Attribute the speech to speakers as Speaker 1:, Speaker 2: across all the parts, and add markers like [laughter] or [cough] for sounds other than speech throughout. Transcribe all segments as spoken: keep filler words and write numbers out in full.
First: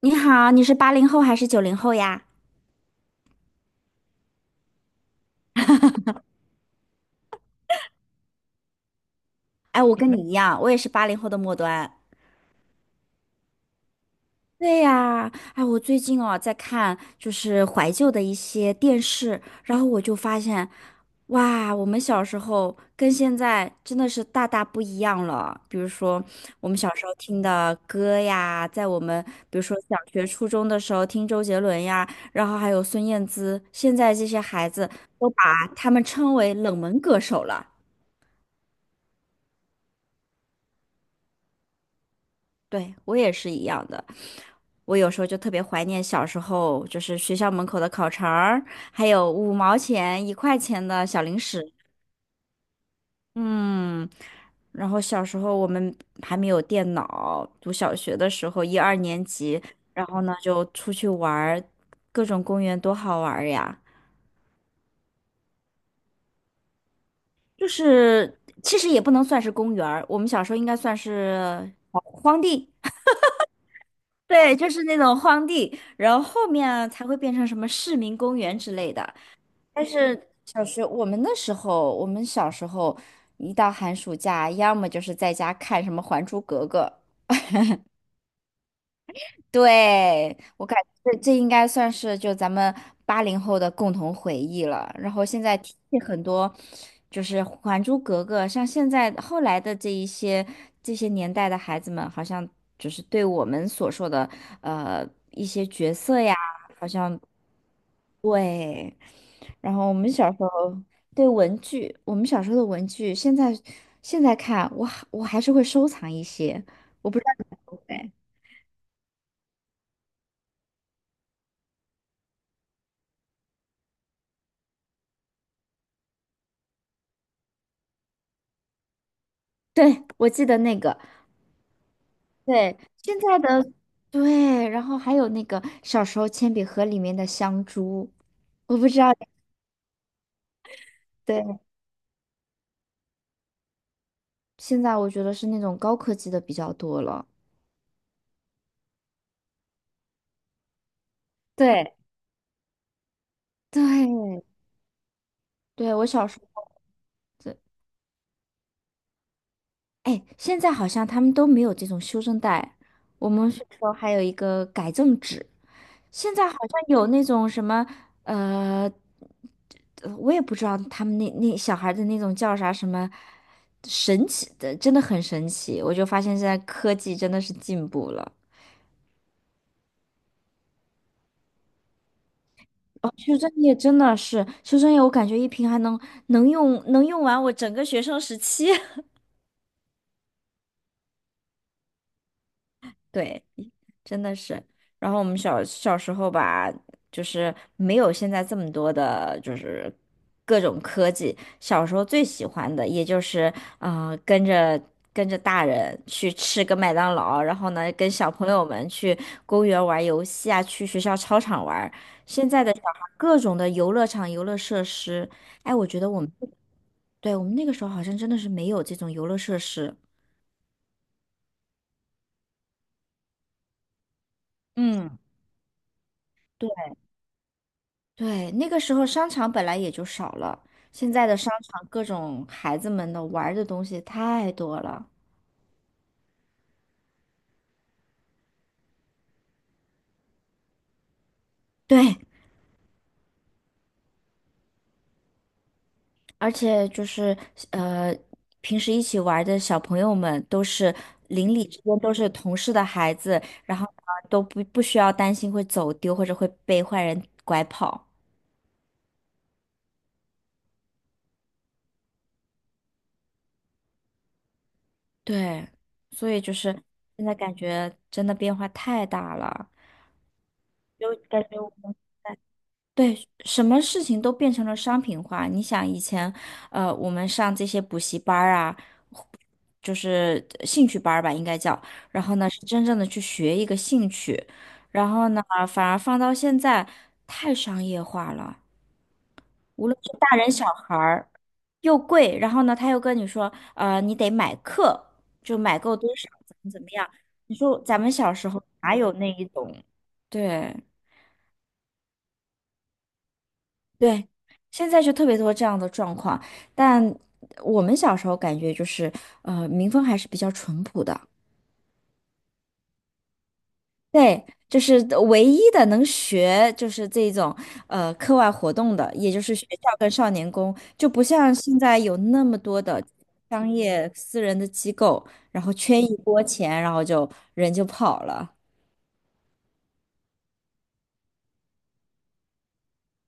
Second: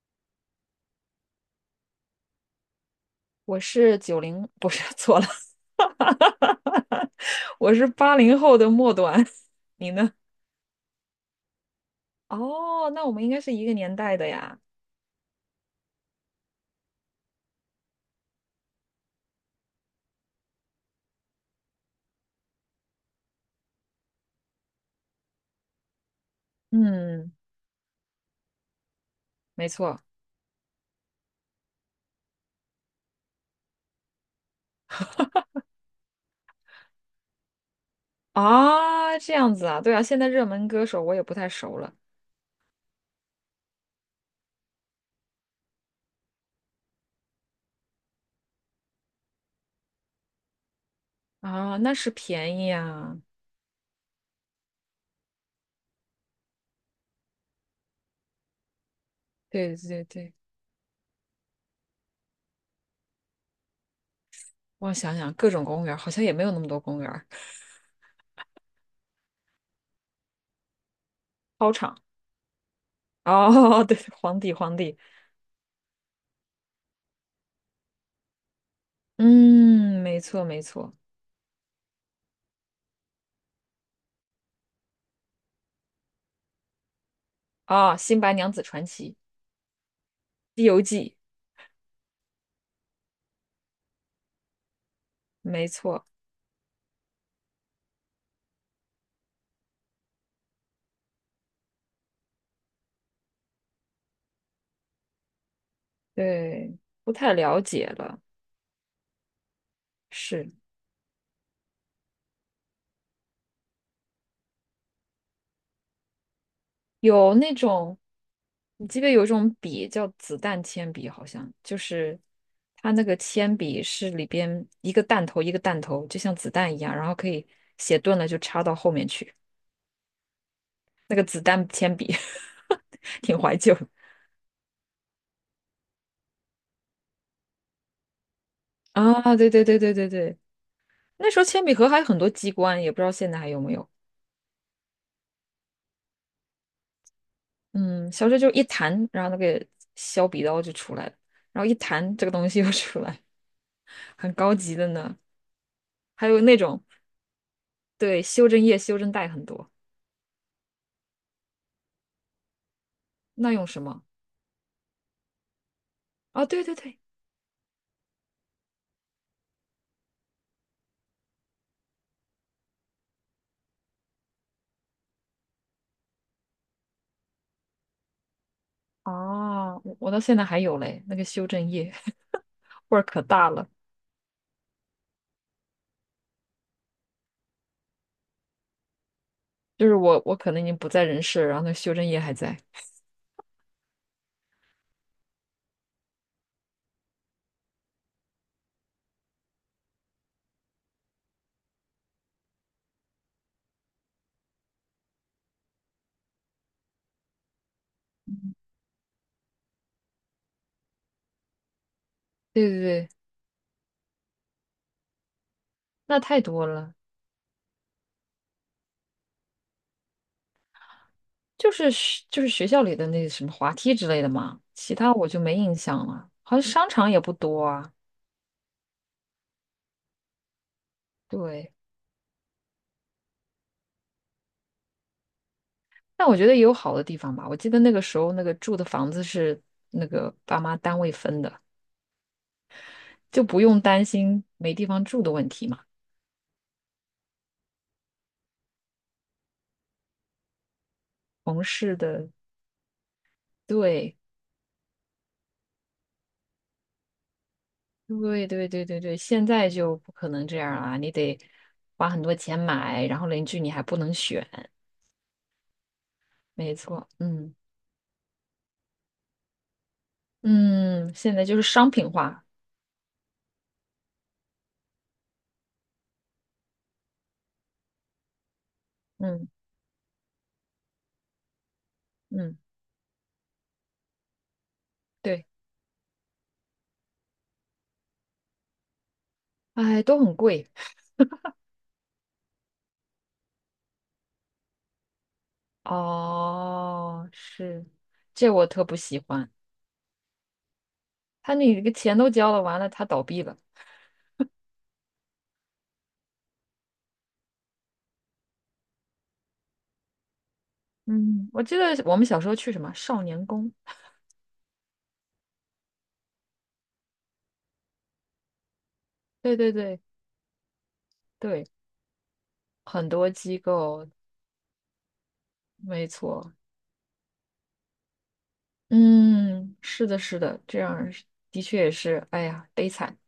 Speaker 1: 你好，你是八零后还是九零后呀？
Speaker 2: 我是九零，不是，[laughs] 错了，[laughs] 我是八零后的末端，
Speaker 1: 哎，
Speaker 2: 你
Speaker 1: 我跟
Speaker 2: 呢？
Speaker 1: 你一样，我也是八零后的末端。
Speaker 2: 哦，那我们应该是一个年代的呀。
Speaker 1: 对呀。哎，我最近哦在看就是怀旧的一些电视，然后我就发现，哇，我们小时候跟现在真的是大大不一样了。比如说我们小时候
Speaker 2: 嗯，
Speaker 1: 听的歌呀，在我们比如
Speaker 2: 没
Speaker 1: 说小
Speaker 2: 错
Speaker 1: 学、初中的时候听周杰伦呀，然后还有孙燕姿，现在这些孩子都把他们称为冷门歌手了。
Speaker 2: 啊，这样子啊，对啊，现在热门歌手我也不太熟了
Speaker 1: 对，我也是一样的。我有时候就特别怀念小时候，就是学校门口的烤肠儿，还有五毛钱、一块钱的小零食。
Speaker 2: 啊，那是便宜啊，
Speaker 1: 嗯。然后小时候我们还没有电脑，读小学的时候，一二年级，
Speaker 2: 对对
Speaker 1: 然
Speaker 2: 对
Speaker 1: 后
Speaker 2: 对，
Speaker 1: 呢就出去玩儿，各种公园多好玩儿呀！
Speaker 2: 我想想，各种公园儿好像也没有那么多公园儿，
Speaker 1: 就是其实也不能算是公园儿，我们小时候应该算是
Speaker 2: 操场
Speaker 1: 荒地。
Speaker 2: 哦，[laughs] 对，皇帝
Speaker 1: 对，就
Speaker 2: 皇
Speaker 1: 是那
Speaker 2: 帝，
Speaker 1: 种荒地，然后后面啊才会变成什么市民公园之类的。但
Speaker 2: 嗯，没
Speaker 1: 是
Speaker 2: 错没
Speaker 1: 小学
Speaker 2: 错，
Speaker 1: 我们那时候，我们小时候一到寒暑假，要么就是在家看什么《还珠格格》。
Speaker 2: 啊，《新白娘子传奇》
Speaker 1: 对，
Speaker 2: 《西
Speaker 1: 我感
Speaker 2: 游记》，
Speaker 1: 觉这这应该算是就咱们八零后的共同回忆了。然后现在
Speaker 2: 没
Speaker 1: 听
Speaker 2: 错，
Speaker 1: 很多，就是《还珠格格》，像现在后来的这一些这些年代的孩子们，好像就是对我们所说的呃一些角色呀。
Speaker 2: 对，不太了解了。
Speaker 1: 对，然后我们小时
Speaker 2: 是
Speaker 1: 候对文具，我们小时候的文具，现在现在看，我还我还是会收藏一些，我不知道
Speaker 2: 有
Speaker 1: 你
Speaker 2: 那
Speaker 1: 会不
Speaker 2: 种，
Speaker 1: 会。
Speaker 2: 你记不记得有一种笔叫子弹铅笔，好像就是它那个铅笔是里边一个弹头一个弹头，就像子弹一样，然后可以写钝了就插到后面去。
Speaker 1: 对，[laughs] 我记得那个。
Speaker 2: 那个子弹铅笔
Speaker 1: 对。现
Speaker 2: [laughs]
Speaker 1: 在
Speaker 2: 挺怀
Speaker 1: 的。
Speaker 2: 旧的
Speaker 1: 对，然后还有那个小时候铅笔盒里面的香珠，我不知道。
Speaker 2: 啊！对对对对对对，那时候
Speaker 1: 对，
Speaker 2: 铅笔盒还有很多机关，也不知道现在还有没有。
Speaker 1: 现在我觉得是那种高科技的比较多了。
Speaker 2: 嗯，小时候就一弹，然后那个削笔刀就出来了，然后一
Speaker 1: 对
Speaker 2: 弹这个东西又出来。很
Speaker 1: 对
Speaker 2: 高级的呢。
Speaker 1: 对，我小
Speaker 2: 还
Speaker 1: 时
Speaker 2: 有那
Speaker 1: 候。
Speaker 2: 种对修正液、修正带很多，
Speaker 1: 哎，现在好像他们都没有这种修正带，我们
Speaker 2: 那
Speaker 1: 是
Speaker 2: 用什
Speaker 1: 说
Speaker 2: 么？
Speaker 1: 还有一个改正纸，现
Speaker 2: 啊，
Speaker 1: 在好
Speaker 2: 对对
Speaker 1: 像
Speaker 2: 对，
Speaker 1: 有那种什么，呃呃我也不知道他们那那小孩的那种叫啥什么神奇的，真的很神奇。我就发现现在科技真的是进步了。
Speaker 2: 哦，我我到现在还有嘞，那个修正液味儿
Speaker 1: 哦，
Speaker 2: 可
Speaker 1: 修
Speaker 2: 大
Speaker 1: 正
Speaker 2: 了，
Speaker 1: 液真的是修正液，我感觉一瓶还能能用能用完我整个学生时期。[laughs]
Speaker 2: 就是我我可能已经不在人世了然后那个修正液还在。
Speaker 1: 对，真的是。然后我们小小时候吧，就是没有现在这么多的，就是各种科技。小时候最喜欢的，也就是呃，跟着跟着大人去吃个麦当劳，然后呢，跟小朋友们去公园玩游戏啊，去学校操场玩。现在
Speaker 2: 对
Speaker 1: 的
Speaker 2: 对
Speaker 1: 小孩
Speaker 2: 对，
Speaker 1: 各种的游乐场、游乐设施，哎，我觉得
Speaker 2: 那
Speaker 1: 我们，
Speaker 2: 太多了，
Speaker 1: 对，我们那个时候好像真的是没有这种游乐设施。
Speaker 2: 就是学就是学校里的那什么滑梯之类的嘛，其他
Speaker 1: 嗯。
Speaker 2: 我就没印象了，好像
Speaker 1: 对。
Speaker 2: 商场也不多啊。
Speaker 1: 对，那个时候商场本来也就少了，现在的商
Speaker 2: 对，
Speaker 1: 场各种孩子们的玩儿的东西太多了。
Speaker 2: 但我觉得也有好的地方吧。我记得那个时候那个住的房子是那个爸妈单位分的，
Speaker 1: 对，
Speaker 2: 就不用担心没地方住的问题嘛。
Speaker 1: 而且就是呃，平时一起玩儿的小朋友们都是邻
Speaker 2: 同
Speaker 1: 里之
Speaker 2: 事
Speaker 1: 间都是
Speaker 2: 的，
Speaker 1: 同事的孩子，然后呢
Speaker 2: 对，
Speaker 1: 都不不需要担心会走丢或者会被坏人拐跑。
Speaker 2: 对，对，对，对，对，现在就不可能这样啊，你得花很多钱买，然后邻居你还不能选，
Speaker 1: 对，所以就
Speaker 2: 没
Speaker 1: 是
Speaker 2: 错，
Speaker 1: 现在感
Speaker 2: 嗯
Speaker 1: 觉真的变化太大了，就
Speaker 2: 嗯，现
Speaker 1: 感
Speaker 2: 在就
Speaker 1: 觉。
Speaker 2: 是
Speaker 1: 我
Speaker 2: 商
Speaker 1: 们。
Speaker 2: 品化，
Speaker 1: 对，什么事情都变成了商品化。你想以前，呃，我们上这些补习班儿啊，
Speaker 2: 嗯
Speaker 1: 就是呃兴趣班儿吧，应该叫。然后呢，
Speaker 2: 嗯，
Speaker 1: 是真正的去学一个兴趣。然后呢，
Speaker 2: 对，
Speaker 1: 反而放到现在太商业化了，无论
Speaker 2: 哎，
Speaker 1: 是
Speaker 2: 都很
Speaker 1: 大人小
Speaker 2: 贵，
Speaker 1: 孩儿，又贵。然后呢，他又跟你说，呃，你得买课，就买够多少，怎么怎么样。
Speaker 2: 哦，
Speaker 1: 你说
Speaker 2: 是，
Speaker 1: 咱们小时
Speaker 2: 这
Speaker 1: 候
Speaker 2: 我特
Speaker 1: 哪
Speaker 2: 不
Speaker 1: 有
Speaker 2: 喜
Speaker 1: 那一
Speaker 2: 欢，
Speaker 1: 种？对。
Speaker 2: 他那个钱都交了，完了他倒闭了，
Speaker 1: 对，现在就特别多这样的状况，但我们小时候感觉就是，呃，民风还是比较淳朴的。
Speaker 2: 嗯，我记得我们小时候去什么少年宫，
Speaker 1: 对，就是唯一的能学就是这种呃课外活动的，也就是
Speaker 2: 对
Speaker 1: 学
Speaker 2: 对
Speaker 1: 校
Speaker 2: 对
Speaker 1: 跟少年宫，就不像
Speaker 2: 对，
Speaker 1: 现在有那么多的
Speaker 2: 很多机
Speaker 1: 商
Speaker 2: 构，
Speaker 1: 业私人的机构，然后圈
Speaker 2: 没
Speaker 1: 一波
Speaker 2: 错。
Speaker 1: 钱，然后就人就跑了。
Speaker 2: 嗯，是的，是的，这样是的确也是，哎呀，悲惨。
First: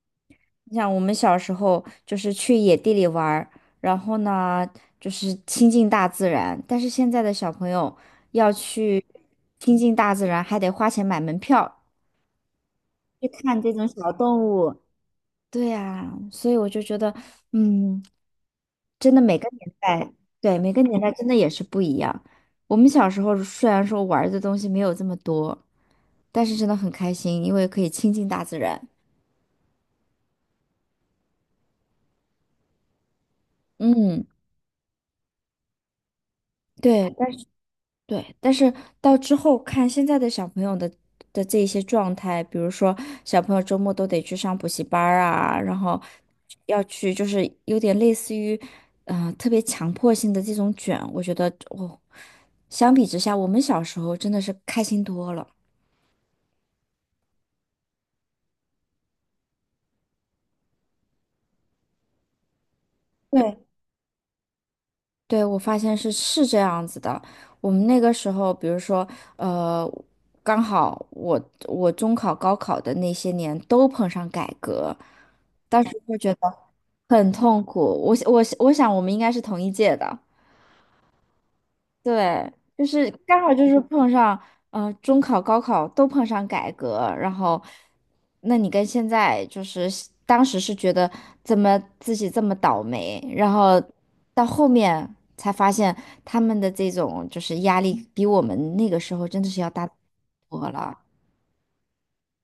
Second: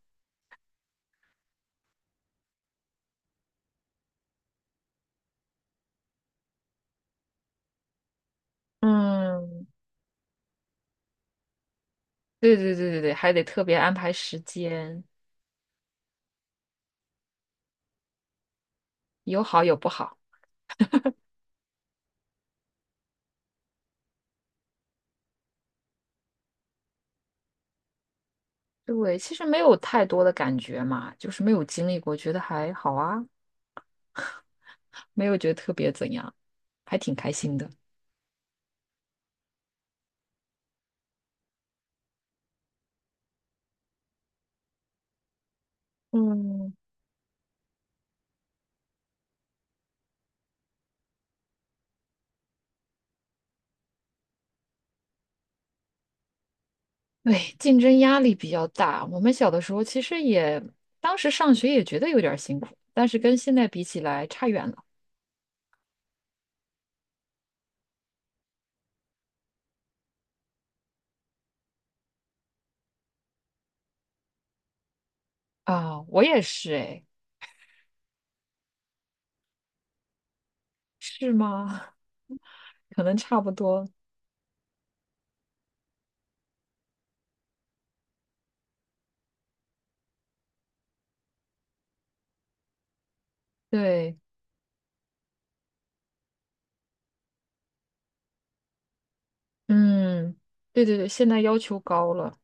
Speaker 1: 你想，我们小时候就是去野地里玩儿，然后呢，就是亲近大自然。但是现在的小朋友要去
Speaker 2: 嗯，
Speaker 1: 亲近大自然，还得花钱买门票
Speaker 2: 对对对对对，
Speaker 1: 去
Speaker 2: 还得
Speaker 1: 看
Speaker 2: 特
Speaker 1: 这
Speaker 2: 别
Speaker 1: 种
Speaker 2: 安
Speaker 1: 小
Speaker 2: 排
Speaker 1: 动
Speaker 2: 时
Speaker 1: 物。
Speaker 2: 间，
Speaker 1: 对呀，所以我就觉得，嗯，真的每
Speaker 2: 有
Speaker 1: 个
Speaker 2: 好
Speaker 1: 年
Speaker 2: 有不
Speaker 1: 代，
Speaker 2: 好。
Speaker 1: 对，每个年代真的也是不一样。我们小时候虽然说玩儿的东西没有这么多，但是真的很开心，因为可以亲近大自然。
Speaker 2: 对，其实没有太多的感觉嘛，就是没有经历过，觉得还好啊，
Speaker 1: 嗯。
Speaker 2: 没有觉得特别怎样，还
Speaker 1: 对。
Speaker 2: 挺开心的。
Speaker 1: 对，但是到之后看现在的小朋友的的这一些状态，比如说小朋友周末都得去上补习班儿啊，然后
Speaker 2: 嗯，
Speaker 1: 要去就是有点类似于，呃，特别强迫性的这种卷，我觉得我、相比之下，我们小时候真的是开心多了。
Speaker 2: 对，竞争压力比较大。我们小的时候其实也，当时上学也觉得有点儿辛苦，但是跟现
Speaker 1: 对。
Speaker 2: 在比起来差远了
Speaker 1: 对，我发现是是这样子的。我们那个时候，比如说，呃，刚好我我中考、高考的那些年都碰上改革，但是
Speaker 2: 啊。我
Speaker 1: 觉得。
Speaker 2: 也是，哎，
Speaker 1: 很痛苦。我我我想我们应该是同一届的。
Speaker 2: 是吗？
Speaker 1: 对，就
Speaker 2: 可
Speaker 1: 是
Speaker 2: 能
Speaker 1: 刚
Speaker 2: 差不
Speaker 1: 好就是
Speaker 2: 多。
Speaker 1: 碰上，呃，中考、高考都碰上改革，然后，那你跟现在就是当时是觉得怎么自己这么倒霉，然后
Speaker 2: 对，
Speaker 1: 到后面才发现他们的这种就是压力比我们那个时候真的是要大
Speaker 2: 嗯，
Speaker 1: 多
Speaker 2: 对对
Speaker 1: 了。
Speaker 2: 对，现在要求高了，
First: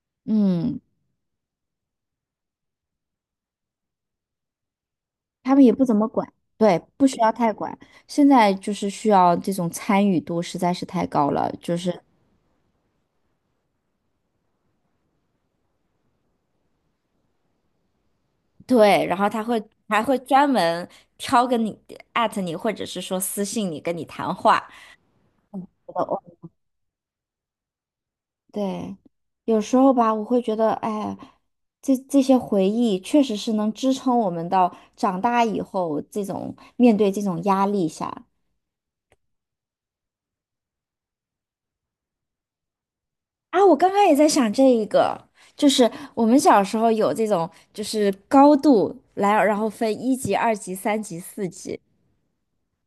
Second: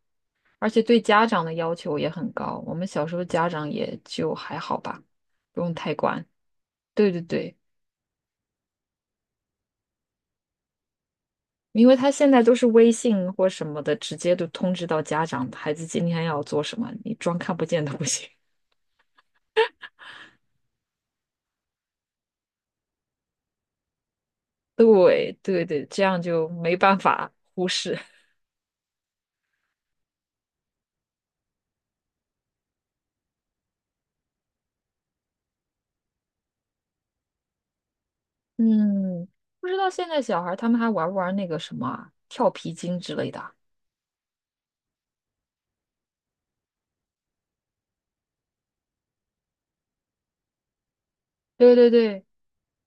Speaker 2: 而
Speaker 1: 嗯，
Speaker 2: 且对家长的要求也很高。我们小时候家长也就还好吧，
Speaker 1: 他
Speaker 2: 不
Speaker 1: 们也
Speaker 2: 用
Speaker 1: 不
Speaker 2: 太
Speaker 1: 怎么
Speaker 2: 管。
Speaker 1: 管。对，不
Speaker 2: 对
Speaker 1: 需
Speaker 2: 对
Speaker 1: 要太
Speaker 2: 对，
Speaker 1: 管。现在就是需要这种参与度实在是太高了，就
Speaker 2: 因为
Speaker 1: 是。
Speaker 2: 他现在都是微信或什么的，直接都通知到家长，孩子今天要做什么，你装看不见都不行。[laughs]
Speaker 1: 对，然后他会还会专门挑跟你艾特你，或者是说私信你跟你谈话。
Speaker 2: 对对对，这样
Speaker 1: 我，
Speaker 2: 就没办法忽视。[laughs]
Speaker 1: 对，有时候吧，我会觉得，哎，这这些回忆确实是能支撑我们到长大以后这种面对这种压力下。
Speaker 2: 嗯，不知道现在小孩儿他们还玩不玩那个什么啊跳皮筋之类的啊
Speaker 1: 啊，我刚刚也在想这一个，就是我们小时候有这种，就是高度来，然后分一级、二级、三级、四
Speaker 2: 对
Speaker 1: 级，
Speaker 2: 对对，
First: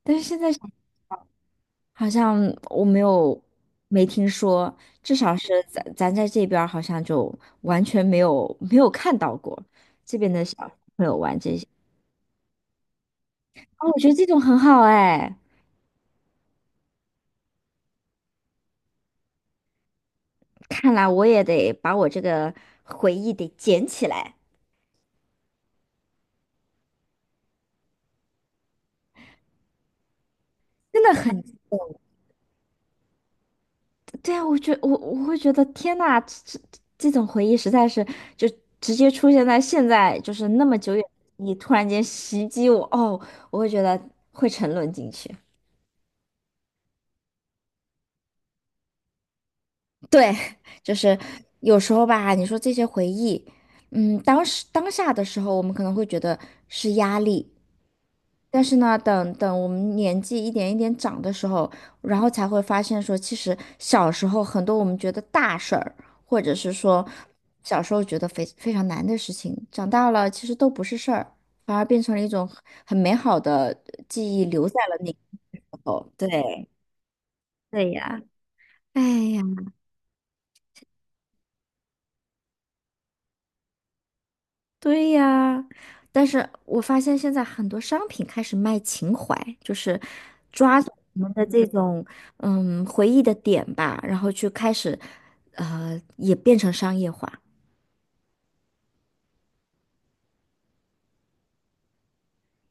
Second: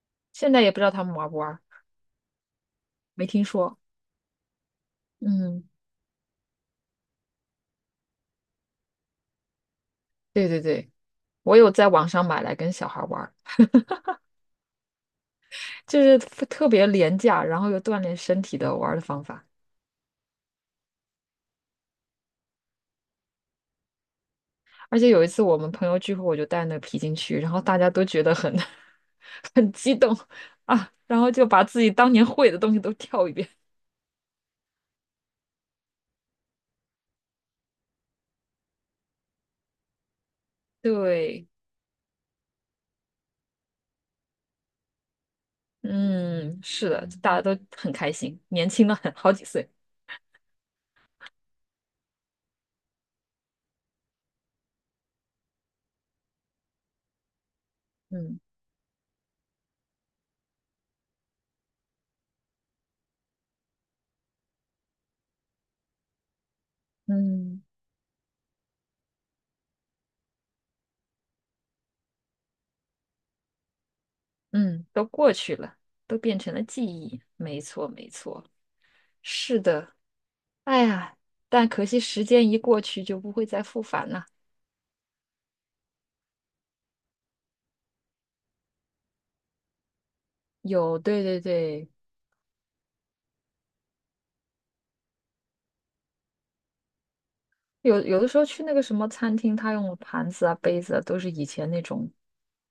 Speaker 1: 但是现在
Speaker 2: 现在
Speaker 1: 想
Speaker 2: 也不知道他们玩不玩。
Speaker 1: 好像我没
Speaker 2: 没
Speaker 1: 有
Speaker 2: 听说。
Speaker 1: 没听说，至少是
Speaker 2: 嗯，
Speaker 1: 咱咱在这边儿好像就完全没有没有看到过这边的
Speaker 2: 对对
Speaker 1: 小
Speaker 2: 对，
Speaker 1: 朋友玩
Speaker 2: 我
Speaker 1: 这些。
Speaker 2: 有在网上买来跟小孩玩儿，
Speaker 1: 哦，我觉得这种很好哎，
Speaker 2: 就是特特别廉价，然后又锻炼身体的玩儿的方法。
Speaker 1: 看来我也得把我这个回忆得捡起来，
Speaker 2: 而且有一次我们朋友聚会，我就带那个皮筋去，然后大家都觉得很 [laughs] 很激动啊，
Speaker 1: 真的
Speaker 2: 然后
Speaker 1: 很。
Speaker 2: 就把自己当年会的东西都跳一遍。
Speaker 1: 对啊，我觉我我会觉得天呐，这这这种回忆实在是就直接出现在现在，就是那么久远，
Speaker 2: 对，
Speaker 1: 你突然间袭击我，哦，我会觉得会沉沦进去。
Speaker 2: 嗯，是的，大家都很开心，年轻了很好几岁。
Speaker 1: 对，就是有时候吧，你说这些回忆，嗯，当时当下的时候，我们可能会觉得是压力，
Speaker 2: 嗯
Speaker 1: 但是呢，等等我们年纪一点一点长的时候，然后才会发现说，其实小时候很多我们觉得大事儿，或者是说
Speaker 2: 嗯
Speaker 1: 小时候觉得非非常难的事情，长大了其实都不是事儿，反而变成了一种很很美好的记忆，留在
Speaker 2: 嗯，
Speaker 1: 了
Speaker 2: 都
Speaker 1: 那个
Speaker 2: 过去
Speaker 1: 时
Speaker 2: 了，
Speaker 1: 候。
Speaker 2: 都变成了
Speaker 1: 对。
Speaker 2: 记忆。没错
Speaker 1: 对
Speaker 2: 没
Speaker 1: 呀，
Speaker 2: 错，
Speaker 1: 哎呀。
Speaker 2: 是的。哎呀，但可惜时间一过去就不会再复返了。
Speaker 1: 对呀，但是我发现现在很多商品开始卖情怀，就是抓住
Speaker 2: 有，
Speaker 1: 我
Speaker 2: 对
Speaker 1: 们
Speaker 2: 对
Speaker 1: 的这
Speaker 2: 对，
Speaker 1: 种嗯回忆的点吧，然后去开始，呃，也变成商业化。
Speaker 2: 有有的时候去那个什么餐厅，他用的盘子啊、杯子啊，都是以前那种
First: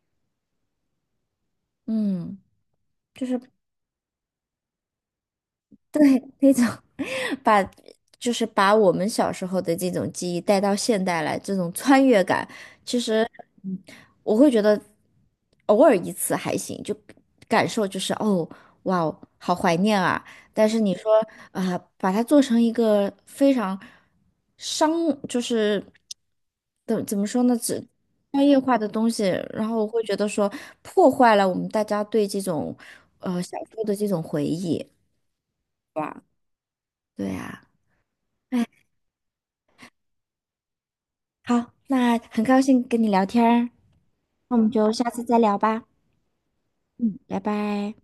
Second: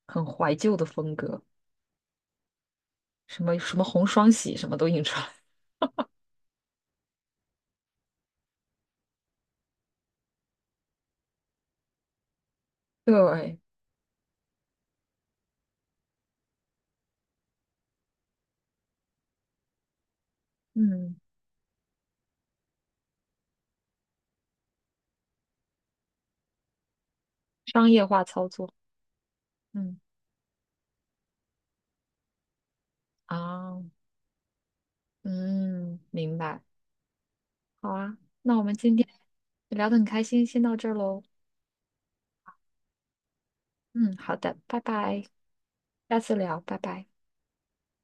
Speaker 2: 很怀旧的风格，
Speaker 1: 嗯。
Speaker 2: 什么什么红双喜，什么都印出来。
Speaker 1: 对，那种 [laughs] 把就是把我们小时候的这种记忆带到现代来，这种穿越感，其
Speaker 2: [laughs]
Speaker 1: 实
Speaker 2: 对，
Speaker 1: 嗯我会觉得偶尔一次还行，就感受就是哦，哇哦，好怀念啊！但是你说
Speaker 2: 嗯，
Speaker 1: 啊、把它做成一个非常商，就是怎怎么说呢，只
Speaker 2: 商业化
Speaker 1: 商
Speaker 2: 操
Speaker 1: 业
Speaker 2: 作，
Speaker 1: 化的东西，然后我
Speaker 2: 嗯
Speaker 1: 会觉得说破坏了我们大家对这种呃小时
Speaker 2: 啊，
Speaker 1: 候的这种回忆。
Speaker 2: 嗯，明白。
Speaker 1: 对啊。
Speaker 2: 好啊，那我们今天聊得很开心，先到这儿喽。
Speaker 1: 好，那很高兴跟你聊天儿，
Speaker 2: 嗯，好
Speaker 1: 那我
Speaker 2: 的，
Speaker 1: 们
Speaker 2: 拜
Speaker 1: 就下次
Speaker 2: 拜，
Speaker 1: 再聊吧。
Speaker 2: 下次聊，拜拜。
Speaker 1: 嗯，拜拜。